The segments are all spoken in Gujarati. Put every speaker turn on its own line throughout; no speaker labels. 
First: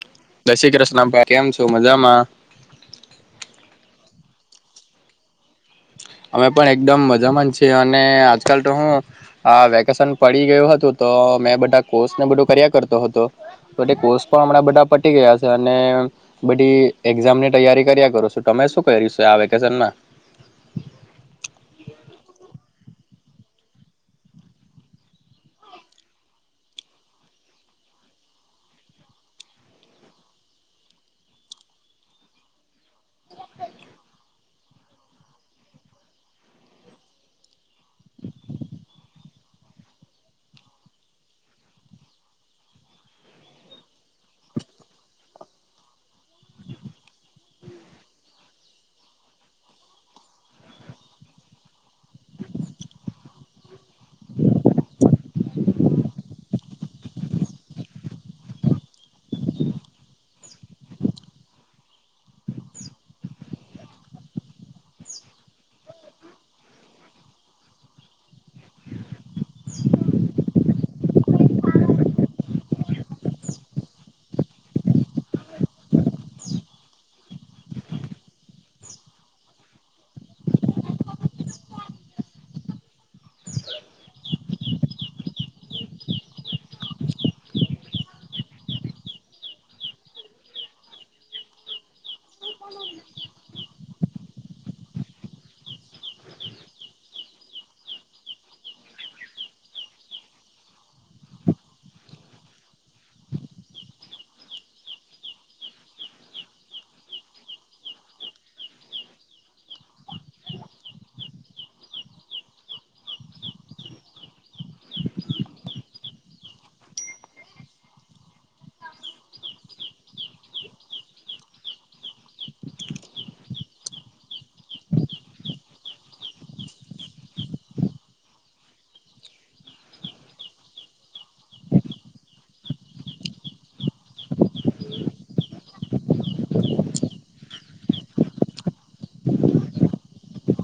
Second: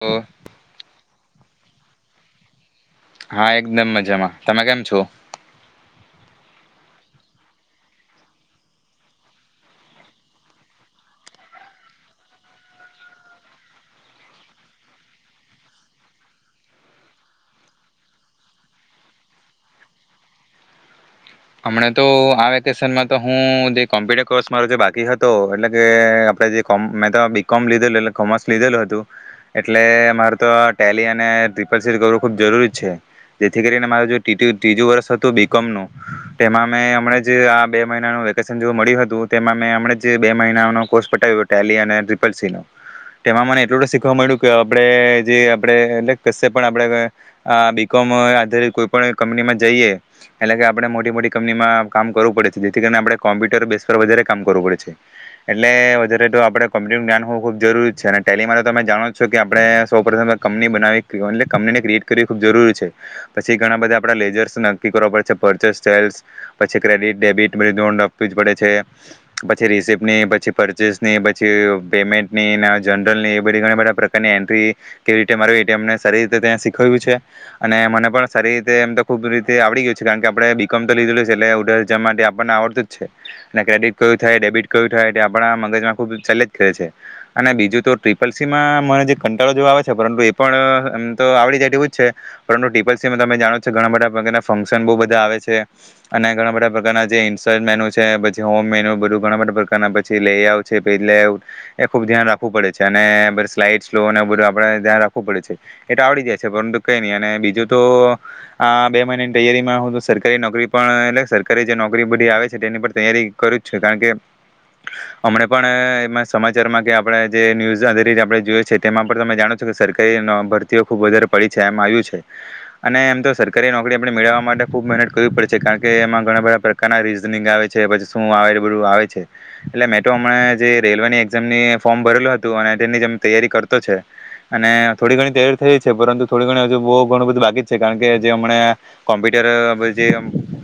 ઓ
દસસેક રશનામ ભાઈ કેમ છો? તો મજામાં.
હા એકદમ મજામાં તમે કેમ છો.
અમે પણ એકદમ મજામાં છે. અને આજકાલ તો હું આ વેકેશન પડી ગયું હતું તો મે બધા કોર્ષને બધું કર્યા કરતો હતો. તો તે કોર્ષ પણ હમણાં બધા પટી ગયા હતા અને બધી એક્ઝામની તૈયારી કર્યા કર છું તમે શું કર્યું છે. આ વેકેશનમાં.
હમણા તો આ વેકેશનમાં તો હું જે કોમ્પ્યુટર કોર્સ મારો જે બાકી હતો એટલે કે આપણે જે મેં તો બી કોમ લીધેલું કોમર્સ લીધેલું હતું એટલે મારે તો ટેલી અને ટિપલ સ કરવું ખૂબ જરૂરી છે. જેથીને મારે જો ટીટી ત્રીજું વર્ષ હતું બીકોમ નું. તેમાં મેં હમણા જ આ બે મહિનાનું વેકેશન જો મળ્યું હતું તેમાં મેં હમણે જ બે મહિનાનો કોર્સ પઠવ્યો ટેલી અને ટ્રીિપલ સી નો તેમાં મને એટલું શીખવા મળ્યું કે આપણે જે આપણે એટલે કશે પણ આપણે આ બી કોમ આધારિત કોઈ પણ કંપનીમાં જઈએ એટલે કે આપણે મોટી મોટી કંપનીમાં કામ કરવું પડે છે જેથી કરીને આપણે કોમ્પ્યુટર બેસ પર વધારે કામ કરવું પડે છે એટલે વધારે તો આપણે કોમ્પ્યુટરનું જ્ઞાન હોવું ખૂબ જરૂરી છે અને ટેલીમાં તો તમે જાણો જ છો કે આપણે સૌ પ્રથમ કંપની બનાવી એ કંપનીને ક્રિએટ કરવી ખૂબ જરૂરી છે પછી ઘણા બધા આપણેે લેઝર્સ નક્કી કરવા પડે છે પરચેસલ પછી ક્રેડિટ ડેબિટ બધી [unintelligible] આપવી જ પડે છે પછી રિસીપની પછી પરચેસની પછી પેમેન્ટની જનરલની એ બધી બધા પ્રકારની એન્ટ્રી કેવી રીતે માને સારી રીતે ત્યાં શીખ્યું છે અને મને પણ સારી રીતે એમ તો ખુબ રીતે આવડી ગયું છે કારણ કે આપણે બીકોમ [unintelligible] એટલે ઉડર જ આપણને આવડતું જ છે અને ક્રેડિટ કયું થાય ડેબિટ કયું થાય એ આપણા મગજમાં ખુબ ચાલલે જ કર છે અને બીજું તો ટ્રિપલ સી માં મને જે કંટાળો જો આવે છે પરંતુ એ પણ એમ તો આવડી જાય એવું જ છે પરંતુ ટ્રિપલ સીમાં તમે જાણોો ઘણા બધા પ્રના ફંક્શન બહુ બધા આવે છે. અને ઘણા બધા પ્રકાર જે [unintelligible] છે પછી હોમ મેન્યુ બધું ઘણા બધા પ્રકારના પછી લેઆઉટ પ એ ખુબ ધ્યાન રાખવું પડે છે અને સ્લાઈડ સ્ બધ આપણે ધ્યાન રાખવું પડે છે એટ આવડી જાય છે પરંતુ કઈ નહી અને બીજું તો આ બે મહિનાની તૈયારીમાં હું સરકારી નોકરી. એટ સરકારી જે નોકરી બધી આવે છે તેની પણ તૈયારી કર છે કારણ કે હમણે પણ એમાં સમાચારમાં કે આપણે જે ન્યૂઝધ આપણે જોએ છે તેમાં પણ તમે જાણો છો કે સરકાર ભરતીઓ ખુબ વધારે પડી છે એમ આવ્યું છે અને એમ તો સરકારી નોકરી આપણે મેળવવા માટે ખૂબ મહેનત કરવી પડે. કારણ કે એમાં ઘણા બધા પ્રકારના રીઝનિંગ આવે છે પછી શું આવે બધું આવે છે એટલે મે તોો હમણા જે રેલવેની એક્ઝામની ફોર્મ ભરેલું હતું અને તેની જ તૈયારી કરતો છે અને થોડી ઘણી તૈયારી થઈ છે પરંતુ થોડી ઘણી હજુ બહુ ઘણું બધું બાકી છે કારણ કે જે હમં કોમ્પ્યુટર જે.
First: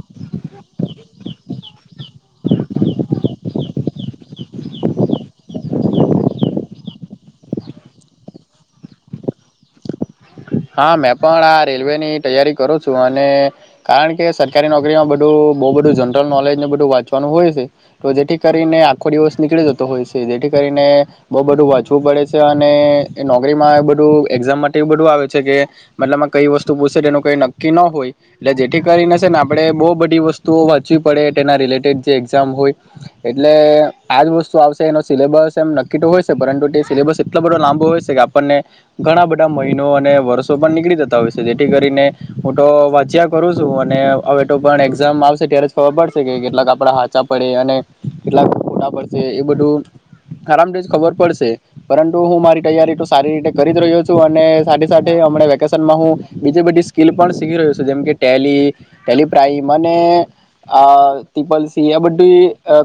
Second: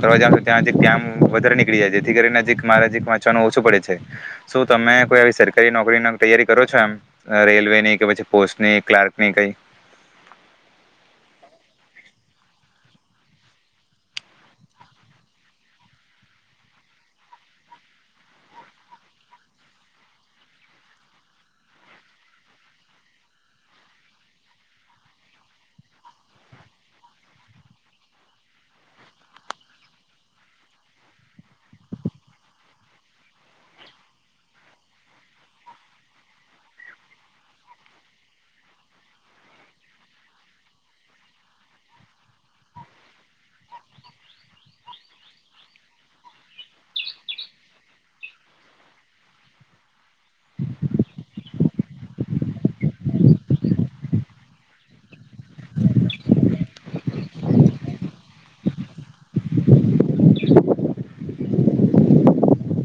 કરવા જ છ ત્યાંજી કમ વધારે નીકળી જાય જેથી કરીને નજીક મારા નજીક વાંચવાનું ઓછું પડે છે શું તમે કોઈ આવી સરકારી નોકરીની તૈયારી કરો છો એમ રેલવે ની કે પછી પોસ્ટની ક્લાર્કની કઈ.
હા મેં પણ આ રેલવે ની તૈયારી કરું છું અને કારણ કે સરકારી નોકરીમાં બધું બહુ બધું જનરલ નોલેજને બધું વાંચવાનું હોય છે તો જેથી કરીને આખો દિવસ નીકળી જતો હોય છે જેથી કરીને બહુ બધું વાંચવું પડે છે અને નોકરીમાં બધું એક્ઝામ માટે બધું આવે. કે મતલબમાં કઈ વસ્તુ પૂછ તેનું કઈ નક્કી ન હોય એટલે જેથી કરીને છે ને આપણે બહુ બધી વસ્તુઓ વાંચવી પડે તેના રિલેટેડ જે એક્ઝામ હોય એટલે આજ વસ્તુ આવશે એનો સિલેબસ એમ નક્કી તો હોય પરંતુ તે સિલેબસ એટલો બધો લાંબો હોય છે કે આપણને ઘણા બધા મહિનો અને. વર્ષો પણ નીકળી જતા હોય છે જેથી કરીને હું તો વાંચ્યા કરું છું અને હવે તો પણ એક્ઝામ આવશે ત્યારે જ ખબર પડશે કે કેટલાક આપડા સાાચા પડે અને કેટલાક ખોટા પડશે એ બધું આરામથી જ ખબર પડશે પરંતુ હું મારી તૈયારી તો સારી રીતે કરી જ રહ્યો છું અને સા હું બીજી બધી સ્કીલ પણ શીખી રહ્યો છું જેમકે ટેલી ટેલિપ્રાઇમ અનેપલ આ બધી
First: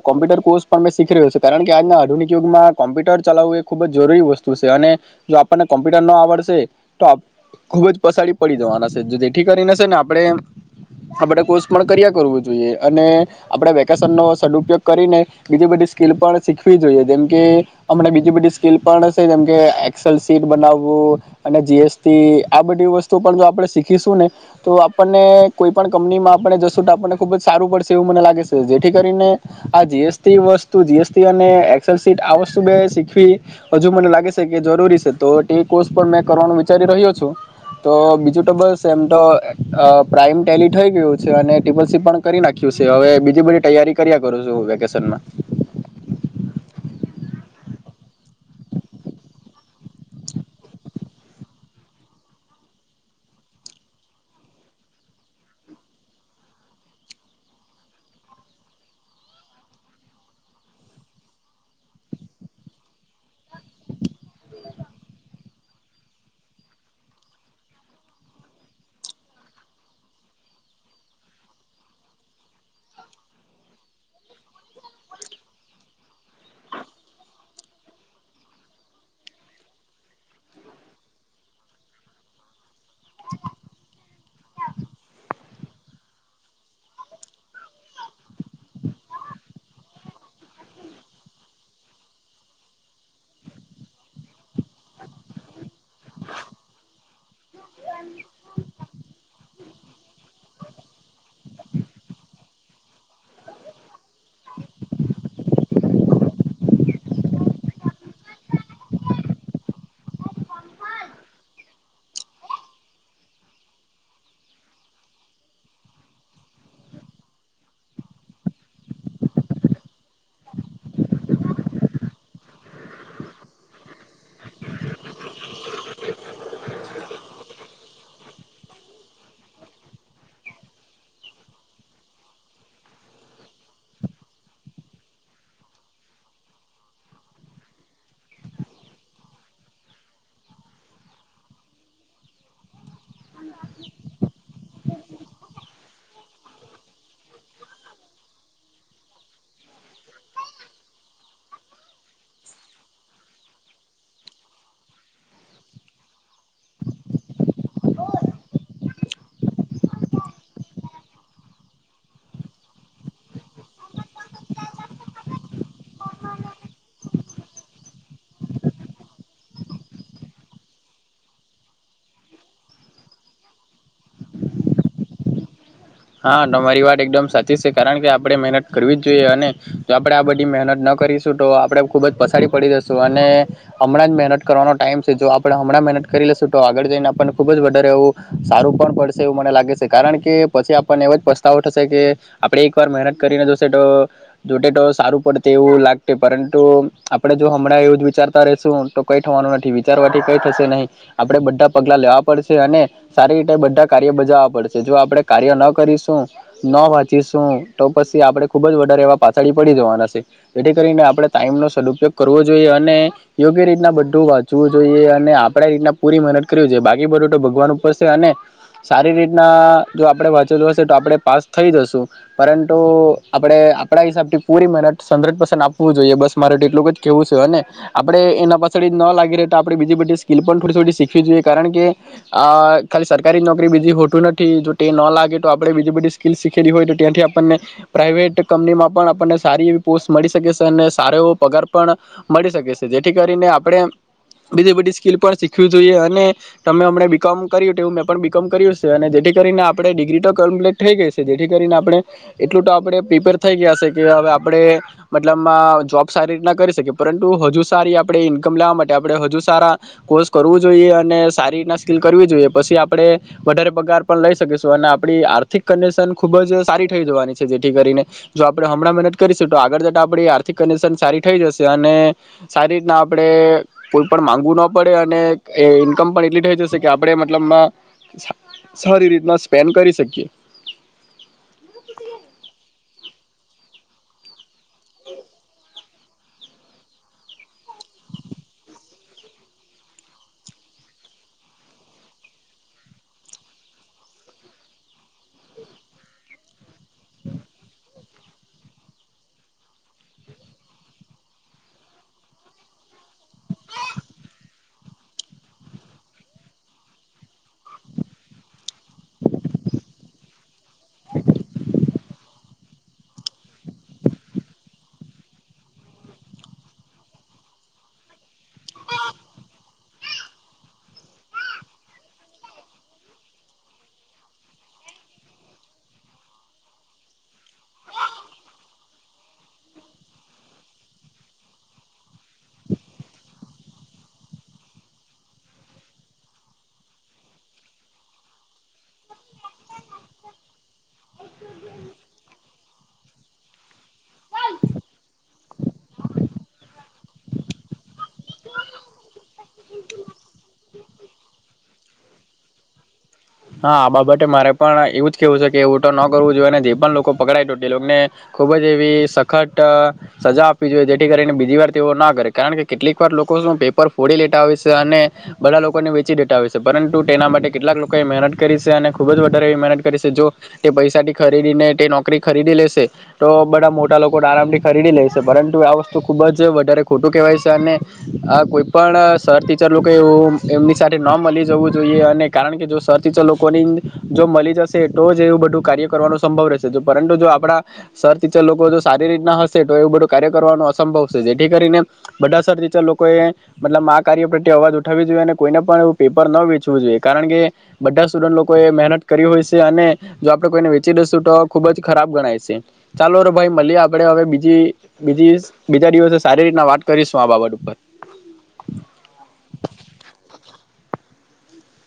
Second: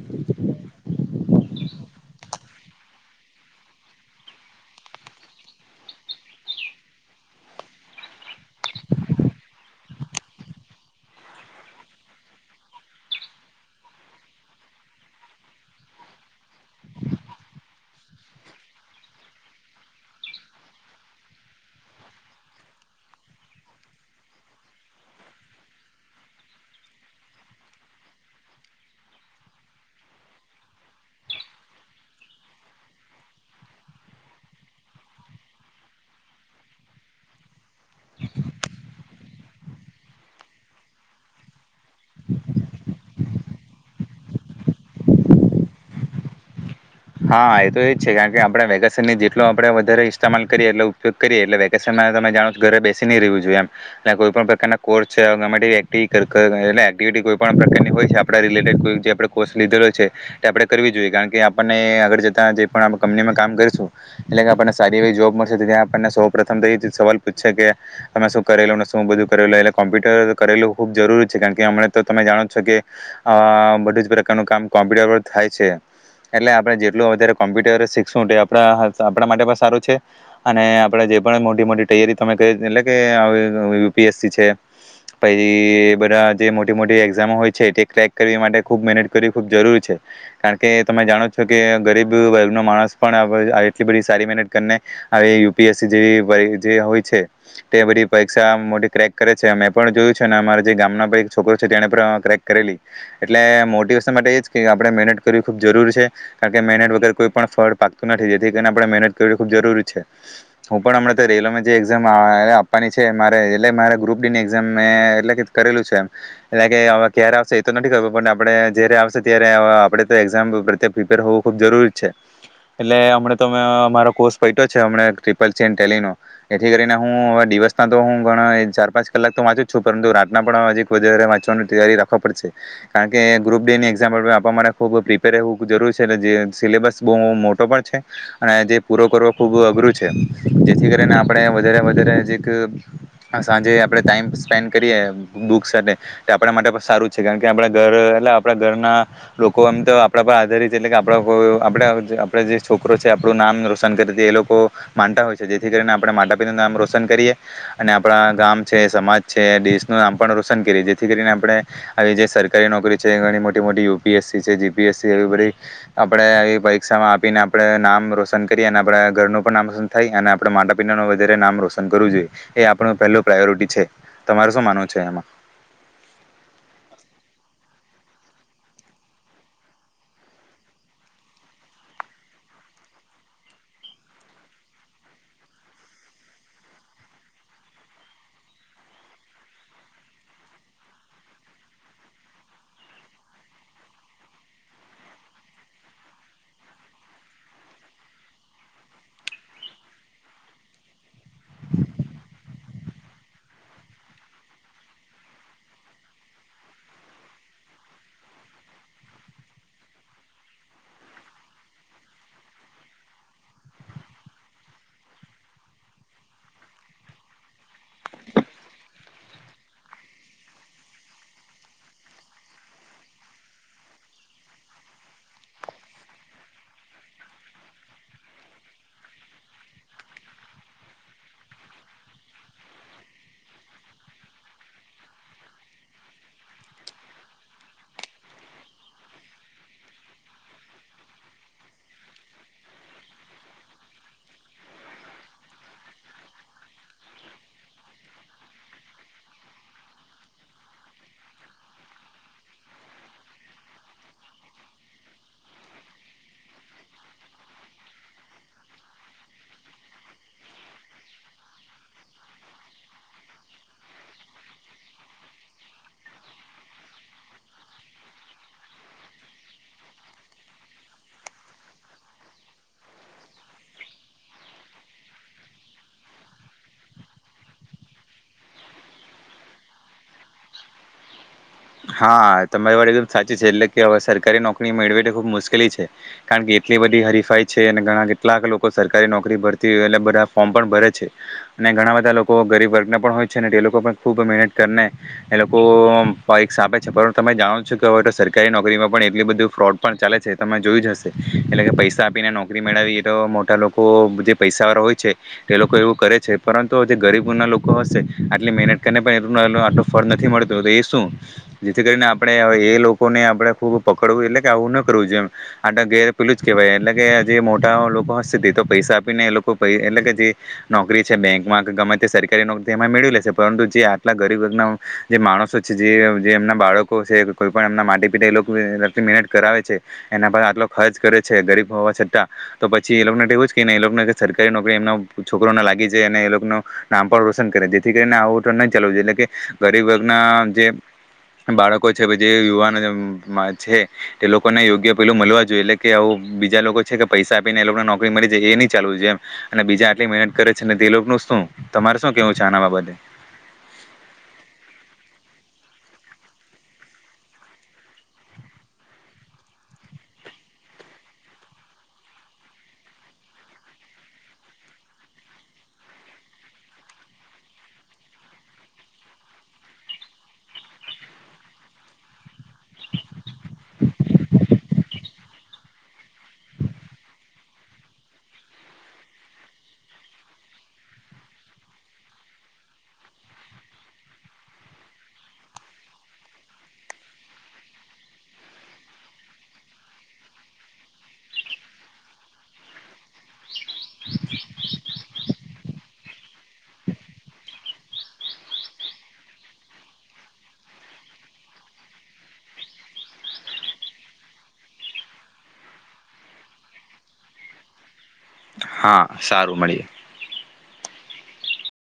કોમ્પ્યુટર કોર્સ પણ શીખી રહ્યું છે કારણ કે આજના આધુનિક યુગમાં કોમ્પ્યુટર ચલાવવું એ ખુબ જરૂરી વસ્તુ છે અને જો આપણને કોમ્પ્યુટર ન આવડશે. તો ખુબ જ પસાડી પડી જવાના છે જેથી કરીને છે ને આપણે આપણે કોર્સ પણ કર્યા કરવું જોઈએ અને આપણે વેકેશન નો સદુપયોગ કરીને બીજી બધી સ્કીિલ પણ શીખવી જોઈએ જેમકે હમણાં બીજી બધી સ્કીલ પણ છે જેમકે એસેલ સીટ બનાવવું અને જી- આ બધી વસ્તુ પણ જો આપણે શીખીશું ને તો આપણને કોઈ પણ કંપનીમાં આપને જસટ આપણને ખુબ જ સારું પડશે એવું મને લાગે છે જેથી કરીને આ જીએસટી વસ્તુ જીએસટી અને એસેલ સીટ આ વસ્તુ મે શીખવી હજુ મને લાગે છે કે જરૂરી છે તો તે કોર્સ પણ મેં કરવાનું. [unintelligible] રહ્યો છું તો બીજું એમ તો પપ્રાઈમ ટેલી થઈ ગયું છે અને ટે પસી પણ કરી નાખ્યું છે હવે બીજી બધી તૈયારી કર્યા કરું છું વેકેશન માં.
હા એ તો એજ છે કારણ કે આપણે વેકેશનની જેટલો આપડે વધારે ઇસ્ટેમાલ કરીએ એટલે ઉપયોગ કરીએ એટલે વેકેશન તમે જાણો ઘરે બેસી ન ર રહેવું જોઈએ એમ કોઈ પણ પ્રકારના કોર્સ એક્ટિવિટી કોઈ પ્રકારની હોય છે આપ રિટેડ કો જે કોર્સ લીધેલો છે તે આપે કરવી જોઈએ કારણ કે આપ. ને આગળ જતા કપનીમાં કામ કરીશું એટલે આપણને સારી એવી જોબ મળશે ત્યાં આપણને સૌ પ્રથમ સવાલ પૂછશે કે અમે શું કરેલ ને શું બધું કરેલું એટલે કોમ્પ્યુટર કરેલું ખુબ જરૂરી છે કારણ કે હમ તો તમે જાણો છો કે બધું જ પ્રકારનું કામ કોમ્પ્યુટર પર થાય છે. એટલે આપણે જેટલું વધારે કોમ્પ્યુટર શીખશું તે આપણા આપણા માટે પણ સારું છે અને આપણે જે પણ મોટી મોટી તૈયારી તમે કરી એટલે કે યુપીએસસી છે પછી એ બધા જે મોટી મોટી એક્ઝામો હોય છે તે ક્રેક કરવી માટે ખૂબ મહેનત કરવી ખૂબ જરૂરી છે કારણ કે તમે જાણો છો કે ગરીબ વર્ગનોમાણસ પણ એટલી બધી સારી મહેનત કરીને [unintelligible] જે હોય છે તે બધી પરીક્ષા મોટી ક્રેક કરે છે. પણ જોયું છે ને અમારે જે ગામના ભઈ છોકરો છે તેને પણ ક્રેક કરેલી એટલે મો [unintelligible] માટે એ જ કે આપણે મહેનત ક જરૂર છે કારણ કે મહેનત વગર કોઈ પણ ફળ પાકતું નથી. તેથી કરીને આપણે મહેનત કરવી ખૂબ જરૂરી છે. હું પણ હમણાં તો રેલો જે એક્ઝામ આપવાની છે મારે એટલે મારે ગ્રુપ ડીની એઝામ મેં.. એટલે કરેલું છે એમ એટલે કેવે ક્યારે આવશે એતો નથી કરવું પણ આપે જયારે આવશે ત્યારે આપણે એઝામ પ્રત્યે પ્રિપેર હોવું ખુબ જરૂરી છે એટલે હમ તો મારો કોર્સ પ છેમ ટપટે એથી કરીને હું દિવસના તો હું ઘણા ચાર પાંચ કલાક તો વાંચું છું પરંતુ રાતના પણજી વધારે વાંચવાની તારી રાખો પડશે કારણ કે ગ્રુપ ડેની ખૂબ પ્રિપેર રહેવું જરૂર છે એટલે જે સિલેબસ બહુ મોટો પણ છે અને જે પૂરો કરવો ખૂબ અઘરું છે જેથી કરીને આપણે વધારે વધારે જે સાંજે આપણે ટાઈમ સ્પેન્ડ કરીએ બુક સાથે આપણા માટે સારું છે કારણ કે આપણા ઘર એટલે આપણા ઘરના લોકો આમ તો આપણા પર આધારિત એટલે કે આપણા હો આપણે આપણે જે છોકરો છે આપણું નામ રોશન કરી હતી એ લોકો માનતા હોય છે જેથી કરીને આપણે માતા પિતાનું નામ રોશન કરીએ અને આપણા ગામ છે સમાજ છે દેશનું નામ પણ રોશન કરીએ જેથી કરીને આપણે આવી જે સરકારી નોકરી છે ઘણી મોટી મોટી- પીએસસી છે જીપીએસસી એ બધી આપણે એ પરીક્ષામાં આપીને આપણે નામ રોશન કરીયે અને આપડા ઘરનું પણ નામ રોશન થાય અને આપણે માતા પિતાનું વધેરે નામ રોશન કરવું જોઈએ એ આપણું પહેલું પ્રાયોરિટી છે તમાર શું માનવું છે એમાં.
હા તમારી વાત એકદમ સાચી છે કારણ કે આપણે મહેનત કરવી જ જોઈએ અને જો આપણે આ બધી મહેનત ના કરીશું તો આપણે ખુબ જ પસડી પડી દશું અને હમણાં જ મહેનત કરવાનો ટાઈમ છે જો આપણે હમણાં મહેનત કરી લશું તો આગળ જઈને આપણને ખુબ જ વધારે એવું સારું પણ પડશે એવું મને લાગે છે કારણ કે પછી આપણને એવ જ પસ્તાવો થશે કે આપણે એક વાર મહેનત કરીને જોશે તો જોટે તો સારું પડત એવું લાગત પરંતુ આપણે જો હમણાં એવું જ વિચારતા રેશુ તો કઈ થવાનું નથી વિચારવાથી કઈ થશે નહી આપણેે બધા પગલા લેવા પડશે અને સારી રીતે બધા કાર્ય બજાવવા પડશે જો આપણે કાર્ય ન કરીશું ન વાંચીશું તો પછી આપણે ખૂબ જ વધારે એવા પાછળી પડી જવાના છે જેથી કરીને આપણે ટાઈમનો સદુપયોગ કરવો જોઈએ અને યોગ્ય રીતના બધું વાંચવું જોઈએ અને આપણે રીતના પૂરી મહેનત કરવી જોઈએ બાકી બધું તો ભગવાન ઉપર છે અને સારી રીતના જો આપણે વાંચેલુ હશે તો આપણે પાસ થઈ જશું પરંતુ આપણે આપણા હિસાબથી પૂરી મહેનત હન્ડ્રેડ પર્સન્ટ આપવું જોઈએ બસ મારે તો એટલું જ કેહેવું છે અને આપણે એના પાછળી ન લાગી રહે તો આપણે બીજી બધી સ્કીિલ પણ થોડી થોડી શીખવી જોઈએ કારણ કે ખાલી આ સરકારી નોકરી બીજી હોટું નથી જો ટે નો લાગે તો આપણે બીજી બધી સ્કલ શીખેલી હોય તો ત્યાંથી આપણને પ્રાાઈવેટ કંપનીમાં પણ આપણને સારી એવી પોસ્ટ મળી શકે છે અને સારો એવો પગાર પણ મળી શકે છે જેથી કરીને આપણે બીજી બધી સ્કીલ પણ શીખવી જોઈએ અને તમેમને હમણાં બીકોમ કર્યું એવું મેં પણ બીકોમ કર્યું છે અને જેથી કરીને આપણે ડિગ્રી તો કમ્પ્લીટ થઈ ગઈ છે જેથી કરીને આપણે એટલું તો આપણે પ્રિપેર થઈ ગયા છે કે હવે આપણે મતલબ જોબ સારી રીતના કરી શકીએ પરંતુ હજુ સારી આપણે ઈન્કમ લેવા માટે આપણે હજુ સારા કોર્સ કરવું જોઈએ અને સારી રીતના સ્કીિલ કરવી જોઈએ પછી આપડે વધારે પગાર પણ લઈ આપ આર્થિક કંડશન ખુબ જ સારી થઈ જવાની છે જેથી કરીને જો આપણે હમણાં મહેનત કરીશું તો આગળ જતા આપ આર્થિક કન્ડિશન સારી થઈ જશે અને સારી રીતના આપણે કોઈ પણ માંગવું ના પડે અને ઈન્કમ પણ એટલી થઈ જશે કે આપણે મતલબમાં સારી રીત ન સ્પેન્ડ કરી શકીએ.
હા તમારી વાત એકદમ સાચી છે એટલે કે હવે સરકારી નોકરી. નોકરી મેળવેવી તો ખબ મુશકેલી છે. કારણ કે એટલી બધી હરીફાઈ છે અને ઘણા કેટલાક લોકો સરકારી નોકરી ભરતી હોય એટલે બધા ફોર્મ પણ ભરે છે અને ઘણા બધા લોકો ગરીબ વર્ગ ના પણ હોય છે ને એ લોકો પણ ખૂબ મહેનત કરીને એ લોકો પરીષા આપે છે આપે છે પરંતુ તમે જાણો છો કે હવે તો સરકારી નોકરીમાં પણ એટલી બધું ફ્રોડ પણ ચાલે છે તમે જોયું જ હશે એટલે કે પૈસા આપીને નોકરી મેળવી એ તો મોટા લોકો જે પૈસાવાળા હોય છે તે લોકો એવું કરે છે પરંતુ જે ગરીબના લોકો હશે આટલી મહેનત કરીને પણ એટલું આટલું ફળ નથી મળતું તો એ જેથી કરીને આપ આપણે એ લોકો ને આપડે ખુબ પકડવું એટલે કે આવું ન કરવું જોઈ એમ આટ ગેર પેલું જ કેહેવાય એટલે કે જે મોટા લોકો હશે તે તો પૈસા આપીને એ લોકો એટલે કે જે નોકરી છે બેંકમાં કે ગમે તે સરકારી નોકરી તેમાં મેળવી લેશે પરંતુ જે આટલા ગરીબ વર્ગના જે માણસો છે જે જે એમના બાળકો છે કોઈ પણ એમના માટી પીતા એ લોકો મહેનત કરાવે છે એના પર આટલો ખર્ચ કરે છે ગરીબ હોવા છતાં તો પછી એ લોકોને એવું જ ક ને એ લોકોને સરકારી નોકરી એમના છોકરોને લાગી જાય અને એ લોકોનું નામ પણ રોશન કરે જેથી કરીને આ હોટલ નહીં ચાલવ જો એટલે કે ગરીબ વર્ગના જે બાળકો છે જે યુવાન છે તે લોકોને યોગ્ય પેલું મળવા જોઈએ એટલે કે આવ બીજા લોકો છે કે પૈસા આપીને એ લોકોને નોકરી મળી જાય એ નહી ચાલવું જોઈએ અને બીજા આટલી મહેનત કરે છે તે લોકોનું શું તમારે શું કેવું છે આના બાબતે.
હા આ બાબતે મારે પણ એવું જ કેવું છે કે એવું તો ન કરવું જોઈએ અને જે પણ લોકો પકડાય તે લોકને ખુબ જ એવી સખત સજા આપવી જોઈએ. જેથી કરીને બીજી વાર તેવો ના કરે કારણ કે કેટલીક વાર લોકો શુ પેપર ફોડી લેતા હોય છે અને બધા લોકોને વેચી દેતા હોય છે પરંતુ તેના માટે કેટલાક લોક ત કરી અને ખૂબ જ વધારે મહેનત કરી છે. જો તે પૈસાથી ખરીદીને તે નોકરી ખરીદી લેશે. તો બધા મોટા લોકો આરામથી ખરીદી લેશે પરંતુ આ વસ્તુ ખુબ જ વધારે ખોટું કહેવાય છે અને આ કોઈ પણ સર ટીચર લોકો એવું એમની સાથે ન મળી જવું જોઈએ અને કારણ કે જો સર ટીચર લોકોની જો મળી જશે. તો જ એવું બધું કાર્ય કરવાનો સંભવ રહેશે. પરંતુ જો આપણા સર ટીચર લોકો જો સારી રીતના હશે તો એવું બધું કાર્ય કરવાનું અસંભવ છેશે જેથી કરીને બધા સર ટીચર લોકોએ મતલબ આ કાર્ય પ્રત્યે અવાજ ઉઠાવવી જોઈએ અને કોઈને પણ એવું પેપર ન વેચવું જોઈએ કારણ કે બધા સ્ટુડન્ટ લોકો એ મહેનત કરી હોય છે અને જો આપડે કોઈને વેચી દશું તો ખુબ જ ખરાબ ગણાય છે. ચાલો રો ભાઈ મળએ આપણે હવે બી બીજી બીજા દિવસે સારી રીતના વાત કરીશું આ બાબત ઉપર.
હા સારું મળીએ.
[inaudible]